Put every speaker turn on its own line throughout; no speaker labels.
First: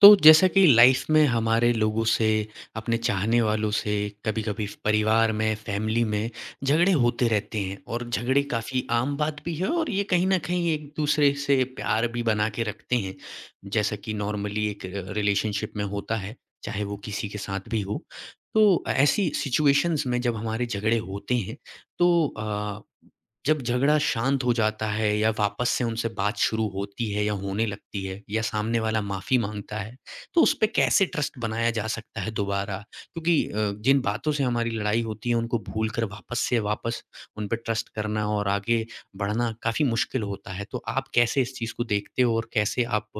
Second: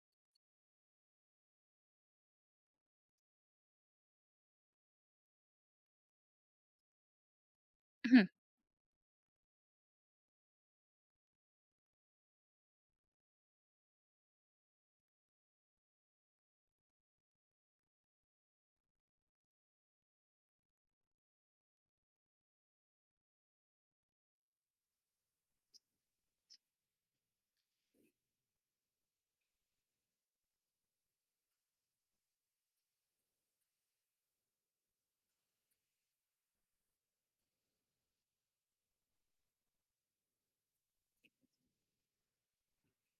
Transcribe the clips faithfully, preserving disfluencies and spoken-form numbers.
तो जैसा कि लाइफ में हमारे लोगों से, अपने चाहने वालों से, कभी-कभी परिवार में, फैमिली में झगड़े होते रहते हैं और
Hmm।
झगड़े काफ़ी आम बात भी है और ये कहीं न कहीं एक-दूसरे से प्यार भी बना के रखते हैं। जैसा कि नॉर्मली एक अ, रिलेशनशिप में होता है, चाहे वो किसी के साथ भी हो। तो ऐसी सिचुएशंस में जब हमारे झगड़े होते हैं तो अ जब झगड़ा शांत हो जाता है या वापस से उनसे बात शुरू होती है या होने लगती है या सामने वाला माफ़ी माँगता है, तो उस पे कैसे ट्रस्ट बनाया जा सकता है दोबारा? क्योंकि अ, जिन बातों से हमारी लड़ाई होती है उनको भूलकर वापस से वापस उन पे ट्रस्ट करना और आगे बढ़ना काफ़ी मुश्किल होता है। तो आप कैसे इस चीज़ को देखते हो और कैसे आप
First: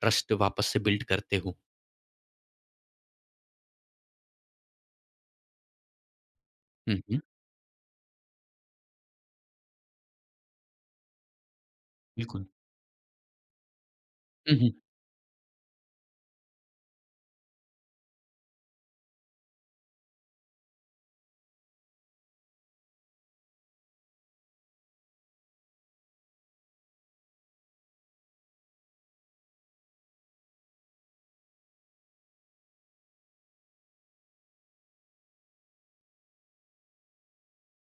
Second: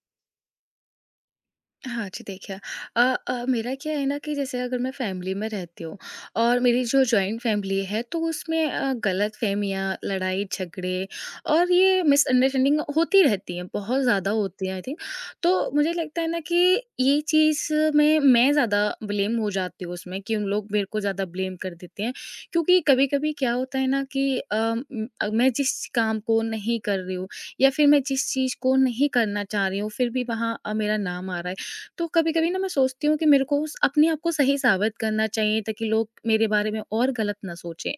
ट्रस्ट वापस से बिल्ड करते हो?
हाँ जी, देखिए अ अ, मेरा क्या है ना कि जैसे अगर मैं फैमिली में रहती हूँ और मेरी
हुँ,
जो
हुँ।
जॉइंट फैमिली है तो उसमें अ, गलतफहमियाँ, लड़ाई झगड़े और ये
बिल्कुल।
मिसअंडरस्टैंडिंग होती रहती हैं, बहुत ज़्यादा
हुँ,
होती
हुँ।
हैं आई थिंक। तो मुझे लगता है ना कि ये चीज़ में मैं ज़्यादा ब्लेम हो जाती हूँ उसमें कि उन लोग मेरे को ज़्यादा ब्लेम कर देते हैं, क्योंकि कभी-कभी क्या होता है ना कि अ, म अ, मैं जिस काम को नहीं कर रही हूँ या फिर मैं जिस चीज़ को नहीं करना चाह रही हूँ, फिर भी वहाँ अ, मेरा नाम आ रहा है। तो कभी-कभी ना मैं सोचती हूँ कि मेरे को स अपने आप को सही साबित करना चाहिए ताकि लोग मेरे बारे में और गलत ना सोचें।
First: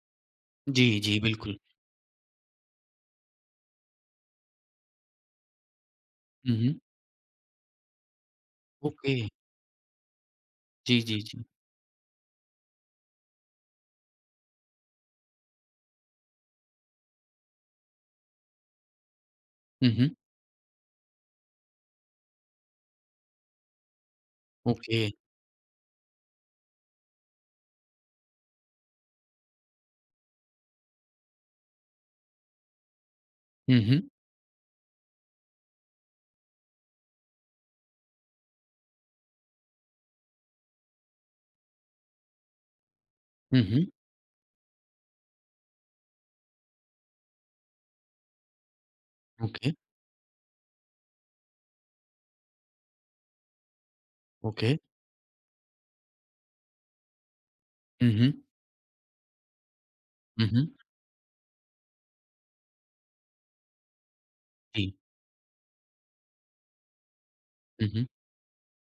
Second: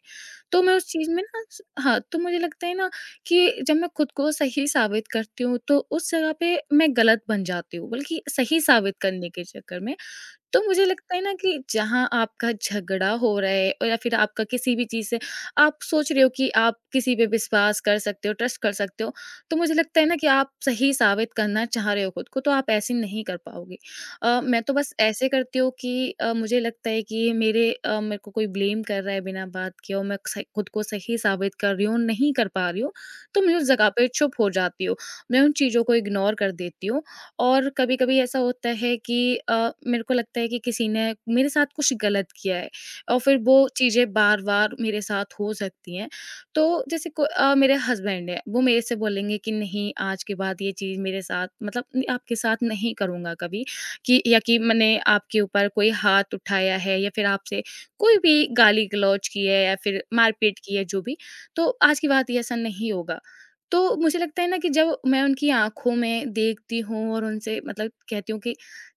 तो मैं
जी,
उस चीज़
जी,
में ना
बिल्कुल।
स हाँ, तो मुझे लगता है ना कि जब मैं खुद को सही साबित करती हूँ तो उस जगह पे
हुँ, हुँ।
मैं गलत बन जाती हूँ, बल्कि सही साबित
ओके।
करने के चक्कर में। तो मुझे
जी,
लगता
जी,
है ना
जी।
कि जहाँ आपका झगड़ा हो रहा है और या फिर आपका किसी भी चीज़ से आप सोच रहे हो कि आप किसी पे विश्वास कर सकते हो, ट्रस्ट कर सकते हो, तो मुझे
हुँ,
लगता है
हुँ।
ना कि आप सही साबित करना चाह रहे हो खुद को, तो आप ऐसे नहीं कर पाओगे। अ, मैं तो बस
ओके।
ऐसे करती हूँ कि अ, मुझे लगता है कि मेरे अ, मेरे को कोई ब्लेम कर रहा है बिना बात के, और मैं सही खुद को सही साबित कर रही हूँ, नहीं कर पा रही हूँ, तो मैं उस
हुँ,
जगह
हुँ।
पे चुप हो जाती हूँ। मैं उन चीज़ों को इग्नोर कर देती हूँ, और कभी-कभी ऐसा होता है कि अ, मेरे को लगता है कि किसी ने मेरे साथ कुछ गलत किया है और फिर
हुँ,
वो
हुँ।
चीज़ें बार-बार मेरे साथ हो सकती हैं। तो जैसे को अ, मेरे हस्बैंड हैं, वो मेरे से बोलेंगे कि
ओके।
नहीं, आज के बाद ये चीज़ मेरे साथ मतलब न आपके साथ नहीं करूँगा कभी, कि या कि
Okay.
मैंने आपके ऊपर कोई हाथ उठाया है या फिर आपसे कोई
Mhm.
भी गाली-गलौज की है या फिर मारपीट
Mhm.
की है, जो भी, तो आज की बात ये ऐसा नहीं होगा। तो मुझे लगता है ना कि जब
Sí.
मैं उनकी आँखों में देखती हूँ और उनसे मतलब
Mhm.
कहती हूँ कि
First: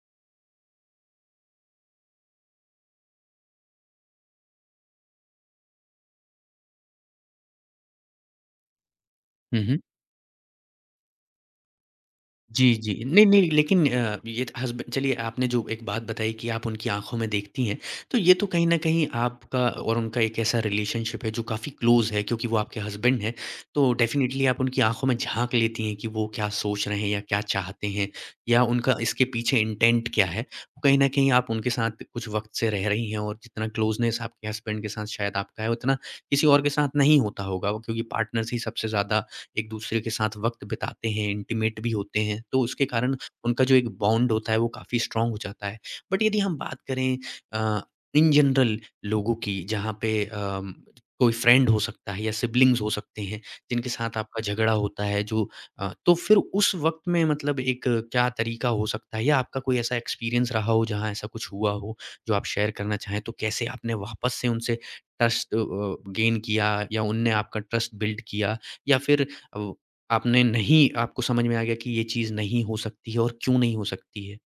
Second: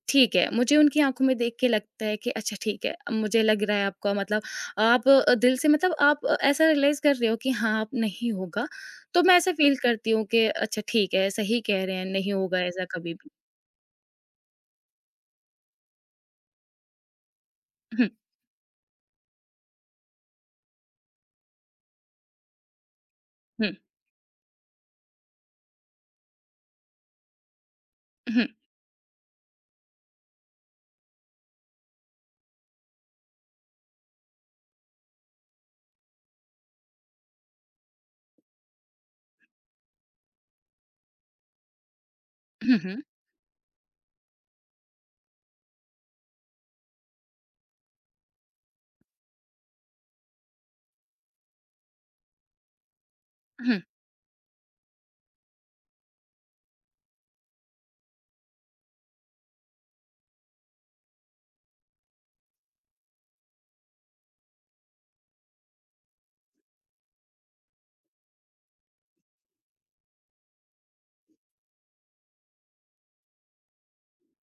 ठीक है, मुझे उनकी आँखों में देख के लगता है कि अच्छा ठीक है, अब मुझे लग रहा है आपका मतलब आप अ, दिल से मतलब आप अ, ऐसा रियलाइज़ कर रहे हो कि हाँ, अब नहीं होगा। तो मैं ऐसा फ़ील
Mhm.
करती हूँ कि अच्छा ठीक है, सही कह रहे हैं, नहीं होगा
जी,
ऐसा
जी।
कभी
नहीं,
भी।
नहीं लेकिन अ, ये हस्ब चलिए आपने जो एक बात बताई कि आप उनकी आँखों में देखती हैं,
हुँ,
तो ये तो कहीं न कहीं आपका और उनका एक ऐसा रिलेशनशिप है जो काफ़ी क्लोज़ है क्योंकि वो आपके हस्बैंड हैं।
हुँ,
तो डेफ़िनेटली आप उनकी आँखों में झाँक लेती हैं कि वो क्या सोच रहे हैं या क्या चाहते हैं
हुँ,
या उनका इसके पीछे इंटेंट क्या है। कहीं न कहीं आप उनके साथ कुछ वक़्त से रह रही हैं और जितना क्लोज़नेस आपके हस्बैंड के साथ शायद आपका है, उतना किसी और के साथ नहीं होता होगा क्योंकि पार्टनर्स ही सबसे ज़्यादा एक दूसरे के साथ वक़्त बिताते हैं, इंटीमेट भी होते हैं, तो
हुँ,
उसके
हुँ,
कारण उनका जो एक बॉन्ड होता है वो काफ़ी स्ट्रॉन्ग हो जाता है। बट यदि हम बात करें अ, इन जनरल लोगों की जहाँ पे अम, कोई फ्रेंड हो सकता है या सिबलिंग्स हो सकते हैं,
हुँ।
जिनके साथ आपका झगड़ा होता है जो अ, तो फिर उस वक़्त में मतलब एक क्या तरीका हो सकता है या आपका कोई ऐसा एक्सपीरियंस रहा हो जहाँ ऐसा कुछ हुआ हो, जो आप शेयर करना चाहें? तो कैसे आपने वापस से उनसे ट्रस्ट अ अ, गेन किया या उनने आपका ट्रस्ट बिल्ड किया या फिर अब आपने नहीं आपको समझ में आ गया कि ये चीज़ नहीं हो सकती है और क्यों नहीं हो सकती है।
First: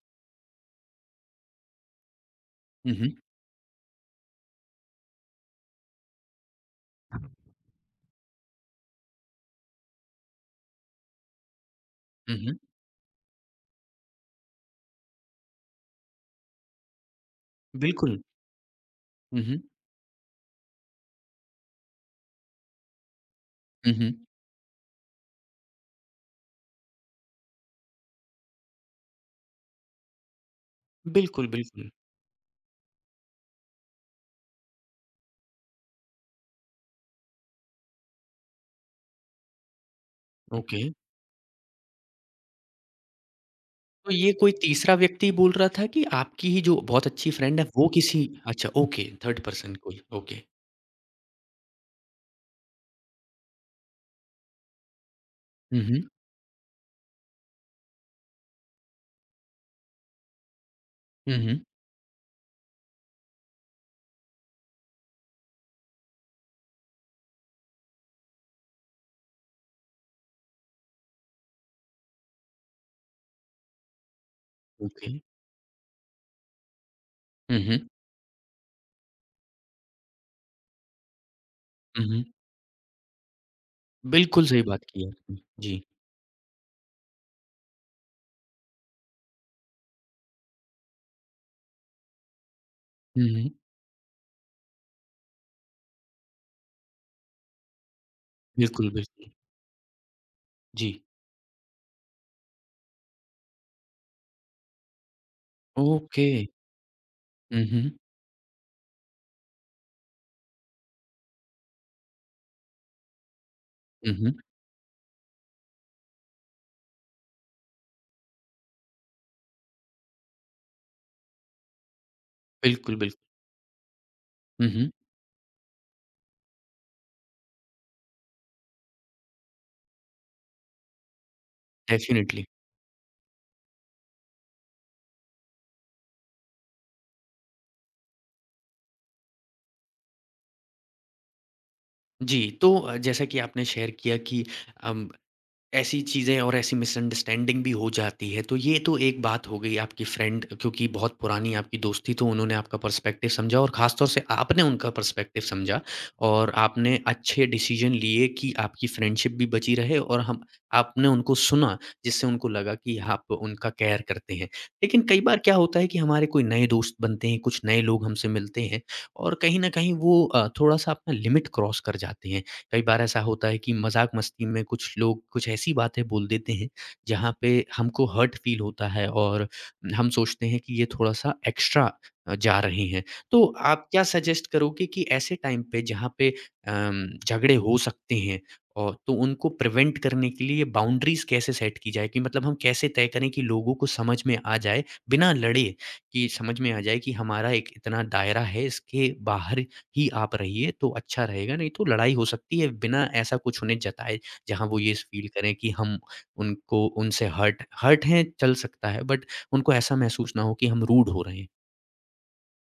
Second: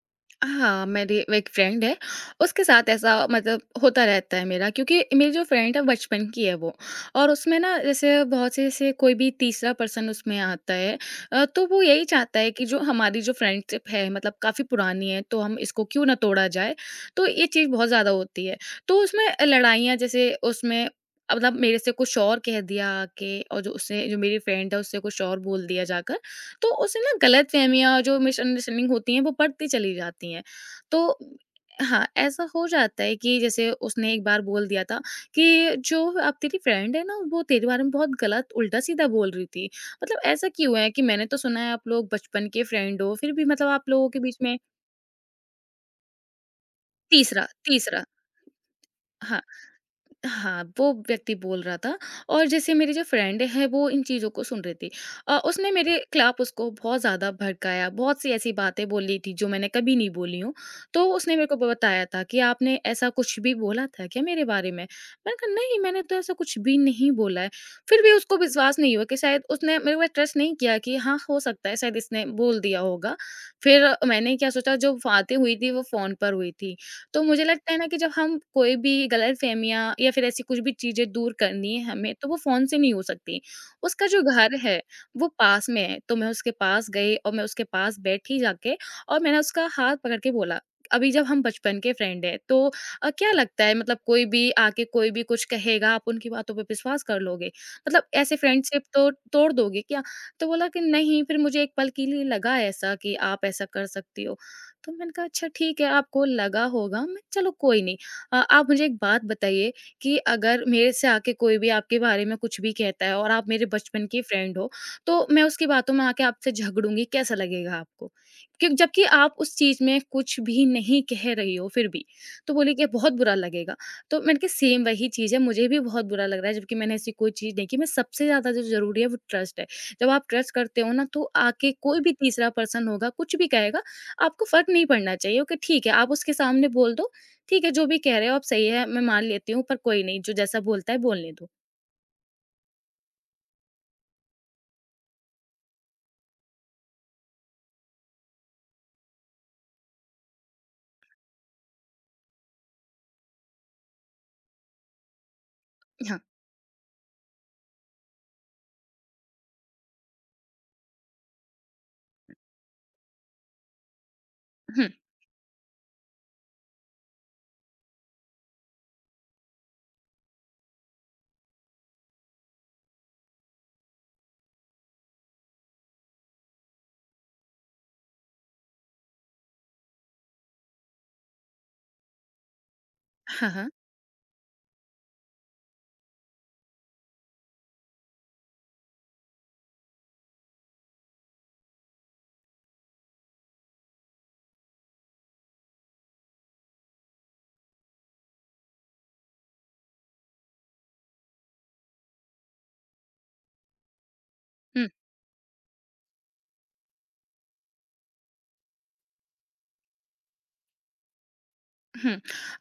हाँ, मेरी एक फ्रेंड है, उसके साथ
हुँ,
ऐसा
हुँ।
मतलब होता रहता है मेरा, क्योंकि मेरी जो फ्रेंड है बचपन की है वो, और उसमें ना जैसे बहुत से ऐसे कोई भी तीसरा पर्सन उसमें आता है, अ, तो वो यही
हुँ,
चाहता है
हुँ।
कि जो हमारी जो फ्रेंडशिप है मतलब काफ़ी पुरानी है तो हम इसको क्यों ना तोड़ा जाए, तो ये चीज़ बहुत ज़्यादा
बिल्कुल।
होती है। तो उसमें
हुँ, हुँ।
लड़ाइयाँ जैसे उसमें मतलब मेरे से कुछ और कह दिया आके, और जो
हुँ,
उससे
हुँ।
जो मेरी फ्रेंड है उससे कुछ और बोल दिया जाकर। तो उससे ना गलतफ़हमियाँ जो मिसअंडरस्टैंडिंग होती हैं वो बढ़ती चली जाती हैं। तो
बिल्कुल, बिल्कुल।
हाँ, ऐसा हो जाता है कि जैसे उसने एक बार बोल दिया था कि जो अब तेरी फ्रेंड है ना, वो तेरे बारे में बहुत गलत उल्टा-सीधा बोल रही थी। मतलब ऐसा क्यों
ओके।
है कि मैंने तो सुना है आप लोग बचपन के फ्रेंड हो, फिर भी मतलब आप लोगों
तो
के
ये
बीच
कोई
में
तीसरा व्यक्ति बोल रहा था कि आपकी ही जो बहुत अच्छी
तीसरा
फ्रेंड है वो
तीसरा,
किसी अच्छा ओके,
हाँ।
थर्ड पर्सन कोई। ओके।
हाँ, वो व्यक्ति बोल रहा था, और जैसे मेरी जो फ्रेंड है वो इन चीज़ों को सुन रही थी। अ, उसने
हुँ,
मेरे
हुँ।
खिलाफ उसको बहुत ज़्यादा भड़काया, बहुत सी ऐसी बातें बोली थी जो मैंने कभी नहीं बोली हूँ। तो
हुँ,
उसने मेरे को
हुँ।
ब बताया था कि आपने ऐसा कुछ भी बोला था क्या मेरे बारे में? मैंने कहा नहीं, मैंने तो ऐसा कुछ भी नहीं बोला है। फिर भी उसको विश्वास नहीं हुआ, कि शायद उसने मेरे पे ट्रस्ट नहीं किया कि हाँ, हो सकता है शायद इसने बोल दिया होगा। फिर मैंने क्या सोचा, जो
ओके।
बातें हुई थी वो फ़ोन पर हुई थी। तो मुझे
हुँ,
लगता है
हुँ।
ना कि जब हम कोई भी गलतफ़हमियाँ या फिर ऐसी कुछ भी चीज़ें दूर करनी है
हुँ,
हमें,
हुँ।
तो वो फ़ोन से नहीं हो सकती। उसका जो
बिल्कुल
घर
सही
है,
बात की है
वो
आपने।
पास
जी।
में है, तो मैं उसके पास गई और मैं उसके पास बैठी जाके, और मैंने उसका हाथ पकड़ के बोला, अभी जब हम बचपन के फ्रेंड हैं, तो अ,
हुँ,
क्या
हुँ।
लगता है मतलब कोई भी आके कोई भी कुछ कहेगा, आप उनकी बातों पे विश्वास कर लोगे? मतलब ऐसे फ्रेंडशिप
बिल्कुल,
तो
बिल्कुल।
तोड़ दोगे क्या? तो बोला कि
जी।
नहीं, फिर मुझे एक पल के लिए लगा ऐसा कि आप ऐसा कर सकती हो। तो मैंने कहा अच्छा ठीक है, आपको
ओके।
लगा होगा, मैं चलो
हुँ,
कोई
हुँ।
नहीं, अ, आप मुझे एक बात बताइए कि अगर मेरे से आके कोई भी आपके बारे में कुछ भी कहता है और आप मेरे बचपन
हुँ,
की
हुँ।
फ्रेंड हो, तो मैं उसकी बातों में आके आपसे झगड़ूंगी, कैसा लगेगा आपको, क्योंकि जबकि आप उस चीज में कुछ भी नहीं कह रही हो फिर भी। तो बोली कि
बिल्कुल,
बहुत
बिल्कुल।
बुरा लगेगा। तो मैंने कहा
हुँ,
सेम
हुँ।
वही चीज है, मुझे भी बहुत बुरा लग रहा है जबकि मैंने ऐसी कोई चीज नहीं की, मैं सबसे ज्यादा जो जरूरी है वो ट्रस्ट है। जब आप ट्रस्ट करते हो ना, तो आके कोई भी
डेफ़िनिटली।
तीसरा पर्सन होगा कुछ भी कहेगा, आपको फ़र्क नहीं पड़ना चाहिए, ओके ठीक है, आप उसके सामने बोल दो, ठीक है, जो भी कह रहे हो आप सही है, मैं मान लेती हूँ, पर कोई नहीं, जो जैसा बोलता है बोलने दो।
जी, तो अ, जैसा कि आपने शेयर किया कि अम, ऐसी चीज़ें और ऐसी मिसअंडरस्टैंडिंग भी हो जाती है, तो ये तो एक बात हो गई आपकी फ्रेंड क्योंकि बहुत पुरानी आपकी दोस्ती तो उन्होंने आपका पर्सपेक्टिव समझा और ख़ास तौर से आपने उनका पर्सपेक्टिव समझा
हाँ।
और आपने अच्छे डिसीज़न लिए कि आपकी फ्रेंडशिप भी बची रहे और हम आपने उनको सुना, जिससे उनको लगा कि आप उनका केयर करते हैं।
हुँ।
लेकिन कई बार क्या होता है कि हमारे कोई नए दोस्त बनते हैं, कुछ नए लोग हमसे मिलते हैं और कहीं न कहीं वो अ, थोड़ा-सा अपना लिमिट क्रॉस कर जाते हैं। कई बार ऐसा होता है कि मज़ाक-मस्ती में कुछ लोग कुछ ऐसी बातें बोल देते हैं, जहाँ पे हमको हर्ट फ़ील होता है और हम सोचते हैं कि ये थोड़ा-सा एक्स्ट्रा अ, जा रहे हैं। तो
हाँ, हाँ।
आप क्या सजेस्ट करोगे कि ऐसे टाइम पे जहाँ पे अम, झगड़े हो सकते हैं और तो उनको प्रिवेंट करने के लिए बाउंड्रीज़ कैसे सेट की जाए? कि मतलब हम कैसे तय करें कि लोगों को समझ में आ जाए बिना लड़े, कि समझ में आ जाए कि हमारा एक इतना दायरा है, इसके बाहर ही आप रहिए तो अच्छा रहेगा, नहीं तो लड़ाई हो सकती है बिना ऐसा कुछ उन्हें जताए, जहाँ वो
हुँ।
ये फ़ील करें कि हम उनको उनसे हर्ट हर्ट हैं चल सकता है बट उनको ऐसा महसूस ना हो कि हम रूड हो रहे हैं।
हुँ।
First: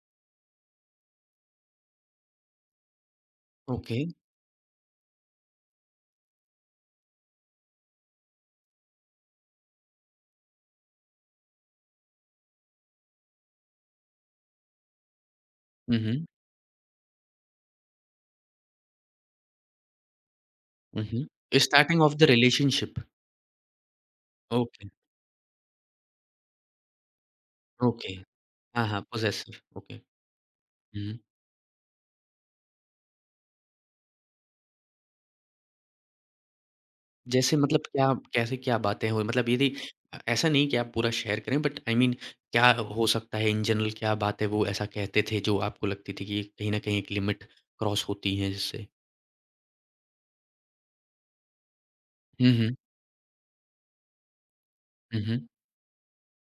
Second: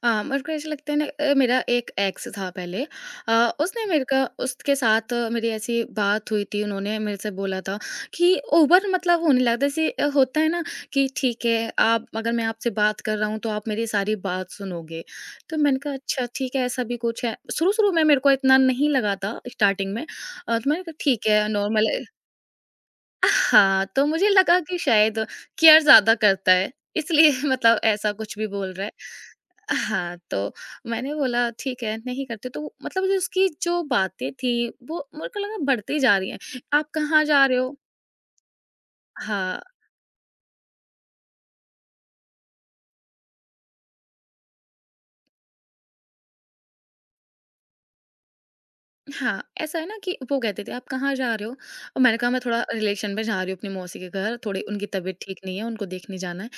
अ, मेरे को ऐसा लगता है ना, अ, मेरा एक एक्स था पहले, अ, उसने
ओके।
मेरे का उसके साथ अ, मेरी ऐसी बात हुई थी, उन्होंने मेरे से बोला था कि ओवर मतलब होने लगा, जैसे अ, होता है ना कि ठीक है, आप अगर मैं आपसे बात कर रहा हूँ, तो आप मेरी सारी बात सुनोगे। तो मैंने कहा,
हुँ, हुँ।
"अच्छा, ठीक है, ऐसा भी कुछ है।" शुरू-शुरू में मेरे को इतना नहीं लगा था स्टार्टिंग में, अ, तो मैंने कहा,
हुँ,
"ठीक है,
हुँ।
नॉर्मल
स्टार्टिंग
है।"
Of the relationship.
हाँ, तो मुझे लगा कि
ओके,
शायद केयर ज़्यादा करता है, इसलिए मतलब
ओके।
ऐसा कुछ भी बोल रहा
हाँ,
है।
हाँ, पॉसेसिव ओके।
हाँ, तो मैंने
हुँ।
बोला ठीक है, नहीं करते, तो वो- मतलब जो उसकी जो बातें थी वो मेरे को लगा बढ़ती जा रही हैं। आप कहाँ जा
जैसे
रहे हो?
मतलब क्या कैसे क्या बातें हुई? मतलब
हाँ।
यदि अ, ऐसा नहीं कि आप पूरा शेयर करें बट आई मीन क्या हो सकता है इन जनरल क्या बातें वो ऐसा कहते थे जो आपको लगती थी कि ये कहीं न कहीं एक लिमिट क्रॉस होती है जिससे?
हाँ, ऐसा है ना कि वो कहते थे, "आप कहाँ जा रहे हो?" और मैंने कहा, "मैं
हुँ,
थोड़ा
हुँ।
रिलेशन में जा रही हूँ अपनी मौसी के घर, थोड़ी उनकी तबीयत
हुँ,
ठीक
हुँ।
नहीं है, उनको देखने जाना है।"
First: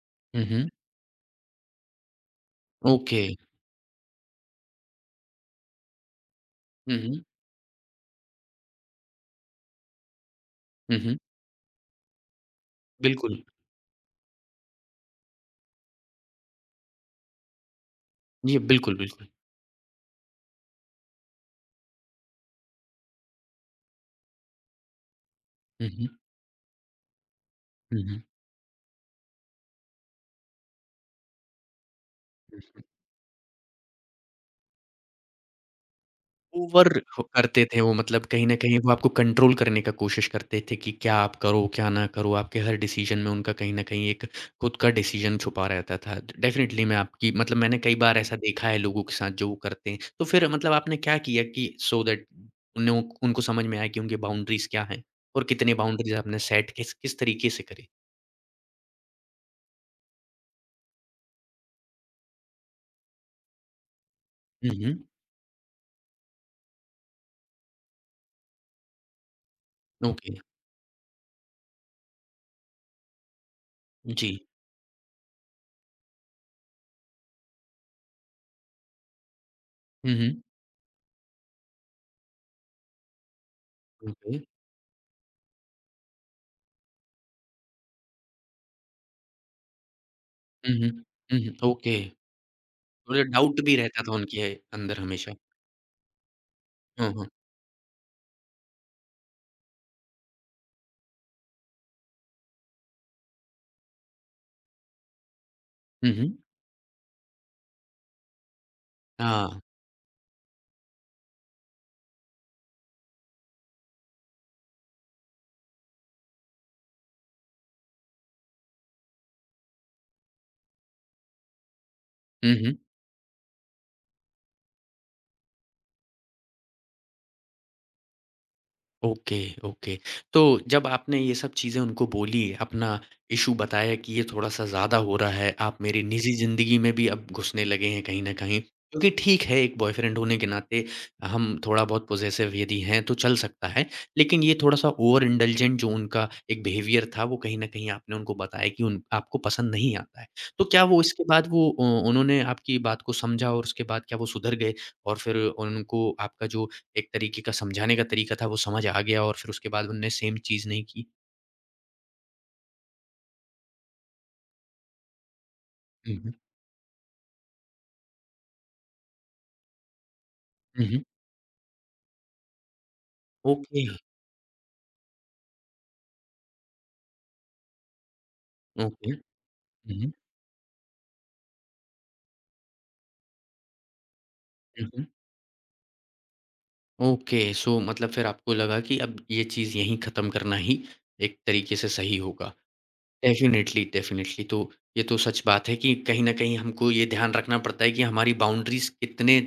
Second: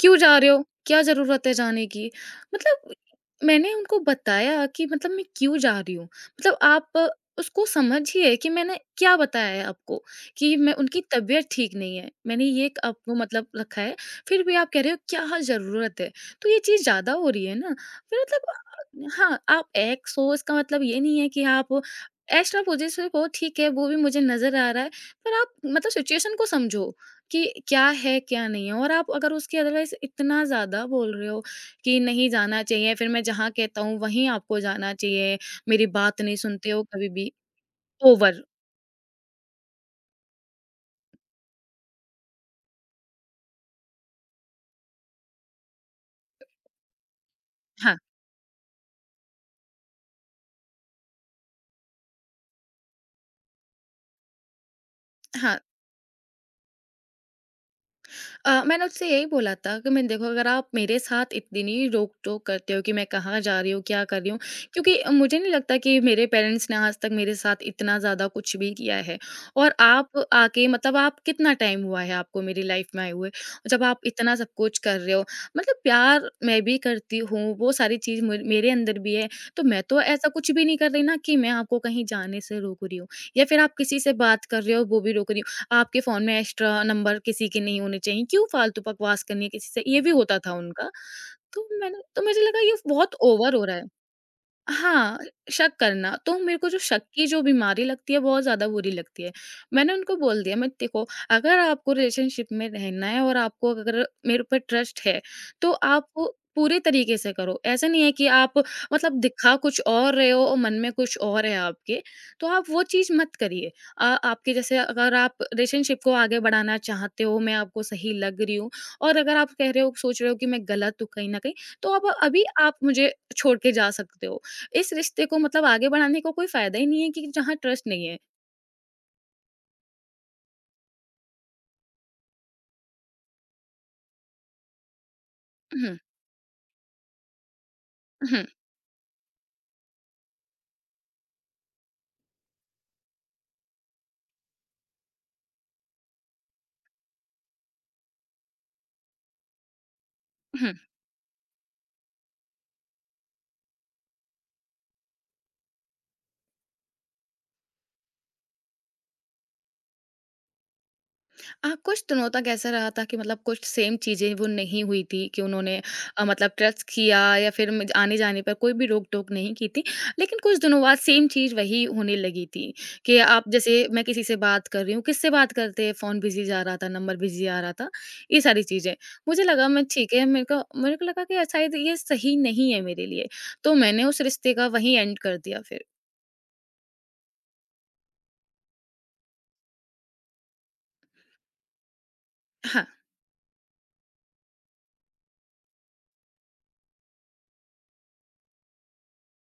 "क्यों जा
हुँ,
रहे हो?
हुँ।
क्या ज़रूरत है जाने की?" मतलब
ओके।
मैंने उनको बताया कि मतलब मैं क्यों जा रही हूँ। मतलब आप
हुँ,
अ,
हुँ।
उसको समझिए कि मैंने क्या बताया है आपको, कि मैं
हुँ,
उनकी
हुँ।
तबीयत ठीक नहीं है। मैंने ये एक आपको
बिल्कुल।
मतलब रखा है, फिर भी आप कह रहे हो क्या ज़रूरत है? तो ये चीज़ ज़्यादा हो रही है ना। फिर मतलब
जी, बिल्कुल, बिल्कुल।
हाँ, आप एक्स हो, इसका मतलब ये नहीं है कि आप एक्स्ट्रा पोजेसिव हो, ठीक है, वो भी मुझे नज़र आ रहा है, पर आप
हुँ,
मतलब
हुँ।
सिचुएशन को समझो कि क्या
हुँ,
है,
हुँ।
क्या नहीं है, और आप अगर उसकी अदरवाइज़ इतना ज़्यादा बोल रहे हो कि नहीं जाना चाहिए, फिर मैं जहाँ कहता हूँ वहीं आपको जाना चाहिए, मेरी बात नहीं सुनते हो
ओवर
कभी
हो
भी,
करते थे वो मतलब
ओवर,
कहीं न कहीं वो आपको कंट्रोल करने का कोशिश करते थे कि क्या आप करो, क्या ना करो, आपके हर डिसीज़न में उनका कहीं न कहीं एक खुद का डिसीज़न छुपा रहता था। डेफ़िनिटली मैं आपकी मतलब मैंने कई
हाँ,
बार ऐसा देखा है लोगों के साथ जो वो करते हैं। तो फिर मतलब आपने क्या किया कि सो दैट उन्हों उनको समझ में आए कि उनकी बाउंड्रीज़ क्या हैं और
हाँ।
कितने बाउंड्रीज़ आपने सेट किस किस तरीके से करी?
अ, मैंने उससे यही बोला था कि मैं देखो, अगर आप मेरे साथ इतनी रोक टोक करते हो कि मैं कहाँ जा रही हूँ, क्या कर रही हूँ,
हुँ, हुँ।
क्योंकि मुझे नहीं लगता कि मेरे पेरेंट्स ने आज तक मेरे साथ इतना ज़्यादा कुछ भी किया है, और आप
ओके।
आके मतलब आप कितना टाइम हुआ है आपको मेरी लाइफ में आए हुए, जब आप
जी।
इतना सब कुछ कर रहे हो, मतलब प्यार मैं भी करती हूँ, वो सारी चीज़ मुझ- मेरे अंदर भी है, तो मैं तो
हुँ,
ऐसा
हुँ।
कुछ भी नहीं कर रही ना कि मैं आपको कहीं जाने से रोक रही हूँ या फिर आप किसी से
ओके।
बात कर रहे हो वो भी रोक रही हूँ, आपके फ़ोन में एक्स्ट्रा नंबर किसी के नहीं होने चाहिए, क्यों फ़ालतू बकवास करनी है किसी से? ये भी होता था
हुँ, हुँ।
उनका।
हुँ, हुँ।
तो
ओके।
मैंने तो मुझे लगा ये बहुत
मतलब
ओवर
डाउट
हो
भी
रहा है।
रहता था उनके अंदर
हाँ,
हमेशा।
शक करना, तो मेरे को जो शक
हाँ, हाँ।
की जो बीमारी लगती है बहुत ज़्यादा बुरी लगती है। मैंने उनको बोल दिया, मैं देखो, अगर आपको रिलेशनशिप में रहना है और आपको अगर मेरे ऊपर ट्रस्ट है, तो आप
हुँ, हुँ।
वो पूरे तरीके से करो। ऐसा नहीं है कि आप मतलब दिखा
हाँ।
कुछ और रहे हो और मन में कुछ और है आपके, तो आप वो चीज़ मत करिए। अ, आपके जैसे अगर आप रिलेशनशिप को आगे बढ़ाना चाहते हो, मैं आपको सही लग रही हूँ, और अगर आप कह रहे हो सोच रहे हो कि मैं गलत हूँ कहीं न कहीं, तो आप अभी
हुँ, हुँ।
आप मुझे छोड़ के जा सकते हो। इस रिश्ते को मतलब आगे बढ़ाने का कोई फायदा ही नहीं है कि जहाँ ट्रस्ट नहीं है।
Okay, okay. तो जब आपने ये सब चीज़ें उनको बोली, अपना इश्यू बताया कि ये थोड़ा-सा ज़्यादा हो रहा है, आप
हुँ,
मेरी निजी ज़िंदगी में भी अब घुसने लगे हैं कहीं न
हुँ,
कहीं, क्योंकि ठीक है, एक बॉयफ्रेंड होने के नाते हम थोड़ा-बहुत पॉसेसिव यदि हैं तो चल सकता है। लेकिन ये थोड़ा-सा ओवर इंडल्जेंट जो उनका एक बिहेवियर था, वो कहीं न कहीं आपने उनको बताया कि उन आपको पसंद नहीं आता है। तो
हुँ।
क्या वो इसके बाद वो अ, उन्होंने आपकी बात को समझा और उसके बाद क्या वो सुधर गए? और फिर उनको आपका जो एक तरीके का समझाने का तरीका था वो समझ आ गया और फिर उसके बाद उन्होंने सेम चीज़ नहीं की।
अ, कुछ तोनोता कैसा रहा था कि मतलब कुछ सेम चीज़ें वो नहीं हुई थी कि उन्होंने
हुँ,
अ,
हुँ।
मतलब ट्रस्ट किया या फिर म आने-जाने पर कोई भी रोक-टोक नहीं की थी। लेकिन कुछ दिनों
हुँ,
बाद
हुँ।
सेम चीज़ वही होने लगी थी कि आप
ओके,
जैसे मैं किसी से बात कर रही हूँ, किससे बात करते हैं? फ़ोन बिज़ी जा रहा था, नंबर बिज़ी आ रहा था, ये सारी चीज़ें।
ओके।
मुझे लगा मैं
हुँ, हुँ।
ठीक है, मेरे को मेरे को लगा कि शायद ये सही नहीं है मेरे लिए, तो मैंने उस रिश्ते का
हुँ,
वहीं
हुँ।
एंड कर दिया फिर।
ओके सो मतलब फिर आपको लगा कि अब ये चीज़ यहीं ख़त्म करना ही एक तरीके से सही होगा।
हाँ।
Definitely, definitely. तो ये तो सच बात है कि कहीं न कहीं हमको ये ध्यान रखना पड़ता है कि हमारी बाउंड्रीज़ कितने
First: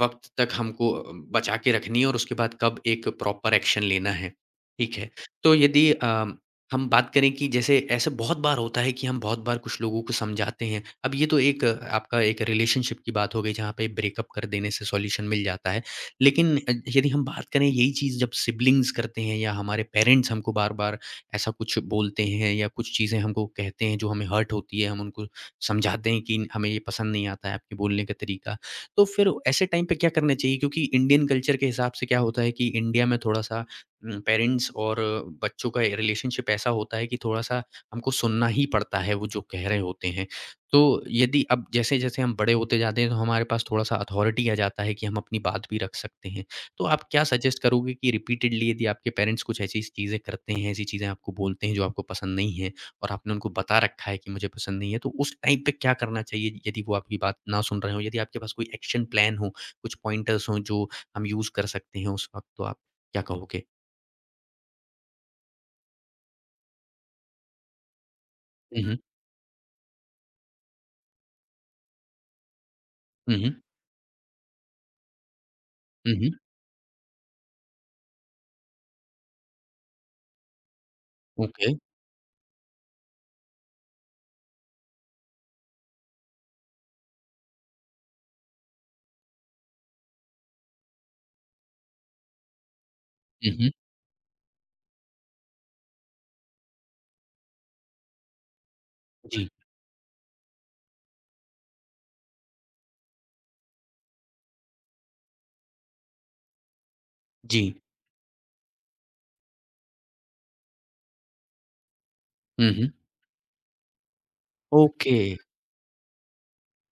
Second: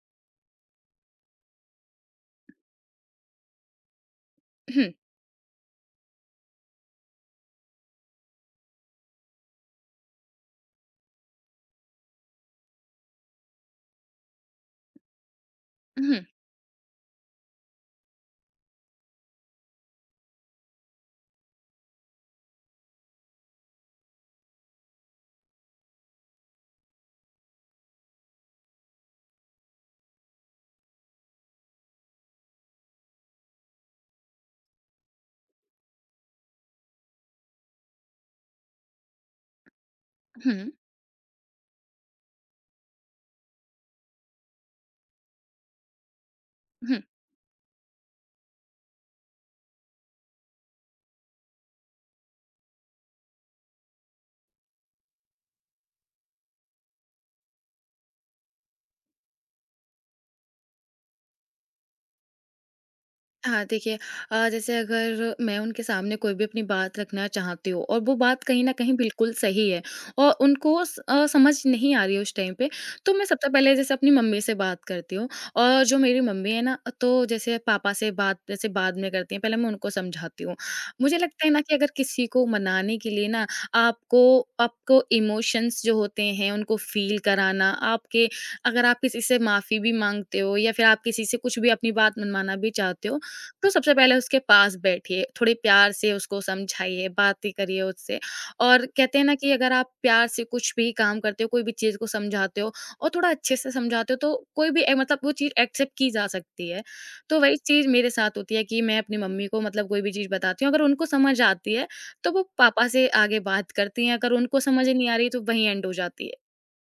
वक़्त तक हमको अ, बचा के रखनी है और उसके बाद कब एक प्रॉपर एक्शन लेना है।
हम,
ठीक है। तो यदि अ, हम बात करें कि जैसे ऐसा बहुत बार होता है कि हम बहुत बार कुछ लोगों को समझाते हैं। अब ये तो एक अ, आपका एक रिलेशनशिप की बात हो गई जहाँ पे ब्रेकअप कर देने से सॉल्यूशन मिल जाता है।
हम, हम,
लेकिन अ, यदि हम बात करें यही चीज़ जब सिबलिंग्स करते हैं या हमारे पेरेंट्स हमको बार-बार ऐसा कुछ बोलते हैं या कुछ चीज़ें हमको कहते हैं जो हमें हर्ट होती है, हम उनको समझाते हैं कि हमें ये पसंद नहीं आता है आपके बोलने का तरीका। तो फिर ऐसे टाइम पे क्या करना चाहिए? क्योंकि इंडियन कल्चर के हिसाब से क्या होता है कि इंडिया में थोड़ा-सा उम, पेरेंट्स और बच्चों का रिलेशनशिप ऐसा होता है कि थोड़ा-सा हमको सुनना ही पड़ता है वो जो कह रहे होते हैं।
हम,
तो यदि अब जैसे-जैसे हम बड़े होते जाते हैं तो हमारे पास थोड़ा-सा अथॉरिटी आ जाता है कि हम अपनी बात भी रख सकते हैं। तो
हम।
आप क्या सजेस्ट करोगे कि रिपीटेडली यदि आपके पेरेंट्स कुछ ऐसी चीज़ें करते हैं, ऐसी चीज़ें आपको बोलते हैं जो आपको पसंद नहीं है और आपने उनको बता रखा है कि मुझे पसंद नहीं है, तो उस टाइम पे क्या करना चाहिए यदि वो आपकी बात ना सुन रहे हों? यदि आपके पास कोई एक्शन प्लान हो, कुछ पॉइंटर्स हों जो हम यूज़ कर सकते हैं उस वक़्त, तो आप क्या कहोगे?
हाँ, देखिए अ, जैसे अगर मैं उनके सामने कोई भी अपनी बात रखना चाहती हूँ और वो बात कहीं न
हुँ,
कहीं
हुँ।
बिल्कुल सही है और उनको स अ, समझ नहीं आ रही है उस टाइम पे, तो मैं
हुँ,
सबसे
हुँ।
पहले जैसे अपनी मम्मी से बात करती हूँ, और जो
हुँ,
मेरी
हुँ।
मम्मी है ना, तो जैसे पापा से बात जैसे बाद में करती हैं, पहले मैं उनको समझाती हूँ। मुझे लगता है ना
ओके।
कि अगर किसी को मनाने के लिए ना, आपको आपको इमोशंस जो होते हैं, उनको फ़ील कराना, आपके अगर आप किसी से माफ़ी भी माँगते हो या फिर आप किसी से कुछ भी अपनी बात मनवाना भी चाहते हो,
हुँ,
तो
हुँ।
सबसे पहले उसके पास बैठिए, थोड़े प्यार से उसको समझाइए, बातें करिए उससे, और कहते हैं ना
जी,
कि अगर आप प्यार से कुछ भी काम करते हो, कोई भी चीज़ को समझाते हो और थोड़ा अच्छे से समझाते हो, तो कोई भी ए, मतलब वो चीज़ एक्सेप्ट की जा सकती है। तो वही
जी।
चीज़ मेरे साथ होती है कि मैं अपनी मम्मी को मतलब कोई भी चीज़ बताती हूँ, अगर उनको समझ आती है तो वो
हुँ,
पापा
हुँ।
से आगे बात करती हैं, अगर उनको समझ नहीं आ
ओके।
रही तो वहीं एंड हो जाती है।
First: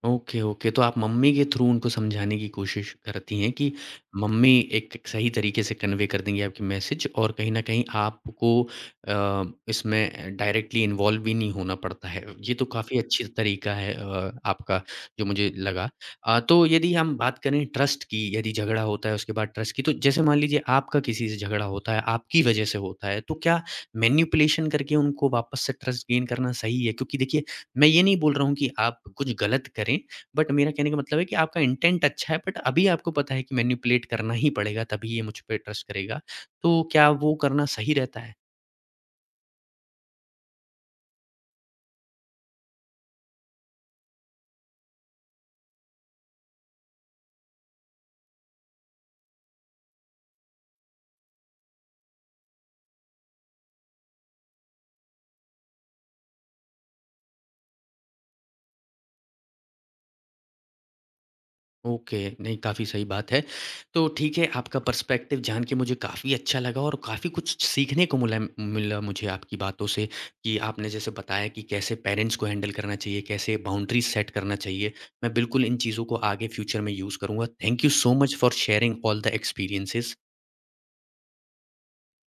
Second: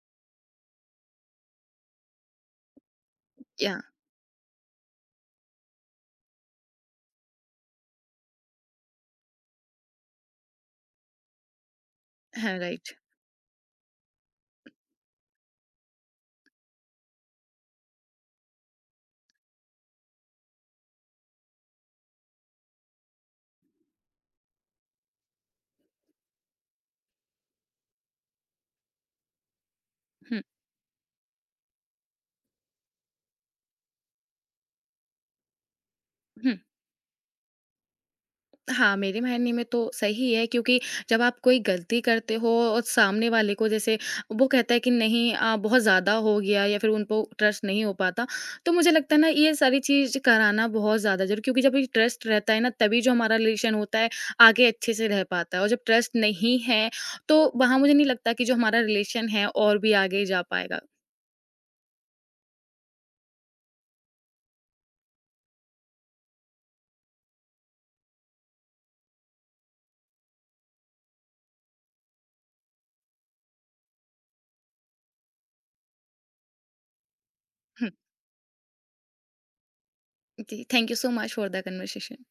Okay, okay. तो आप मम्मी के थ्रू उनको समझाने की कोशिश करती हैं कि
या
मम्मी एक एक सही तरीके से कन्वे कर देंगी आपकी मैसेज और कहीं न कहीं आपको अ, इसमें डायरेक्टली इन्वॉल्व भी नहीं होना पड़ता है। ये
हाँ,
तो काफ़ी
राइट।
अच्छी तरीका है अ, आपका जो मुझे लगा। अ, तो यदि हम बात करें ट्रस्ट की, यदि झगड़ा होता है उसके बाद ट्रस्ट की, तो जैसे मान लीजिए आपका किसी से झगड़ा होता है, आपकी वजह से होता है, तो क्या मैनिपुलेशन करके उनको वापस से ट्रस्ट गेन करना सही है? क्योंकि देखिए मैं ये नहीं बोल रहा हूँ कि आप कुछ गलत करें,
हुँ,
बट मेरा कहने का मतलब है कि आपका इंटेंट अच्छा है बट अभी आपको पता है कि मैनिपुलेट करना ही पड़ेगा तभी ये मुझ पे ट्रस्ट करेगा।
हुँ।
तो क्या वो करना सही रहता है?
हाँ, मेरे मायने में तो सही है, क्योंकि जब आप कोई गलती करते हो और सामने वाले को जैसे वो कहता है कि नहीं अ, बहुत ज़्यादा हो गया या फिर उन पे ट्रस्ट नहीं हो पाता, तो मुझे लगता है ना ये सारी चीज़ कराना बहुत ज़्यादा ज़रूरी, क्योंकि जब ये ट्रस्ट रहता है ना तभी जो हमारा रिलेशन होता है आगे अच्छे से रह पाता है, और जब ट्रस्ट नहीं है, तो वहाँ मुझे नहीं लगता कि जो हमारा रिलेशन है और भी आगे जा पाएगा।
ओके, नहीं काफ़ी सही बात है। तो ठीक है, आपका पर्सपेक्टिव जान के मुझे काफ़ी अच्छा लगा और काफ़ी कुछ सीखने को मुला मिला मुझे आपकी बातों से कि आपने जैसे बताया कि कैसे पेरेंट्स को हैंडल करना चाहिए, कैसे बाउंड्रीज़ सेट करना चाहिए। मैं बिल्कुल इन चीज़ों को आगे फ्यूचर में यूज़ करूँगा। Thank you
hmm,
so much for sharing all the experiences.
जी, thank you so much for the conversation.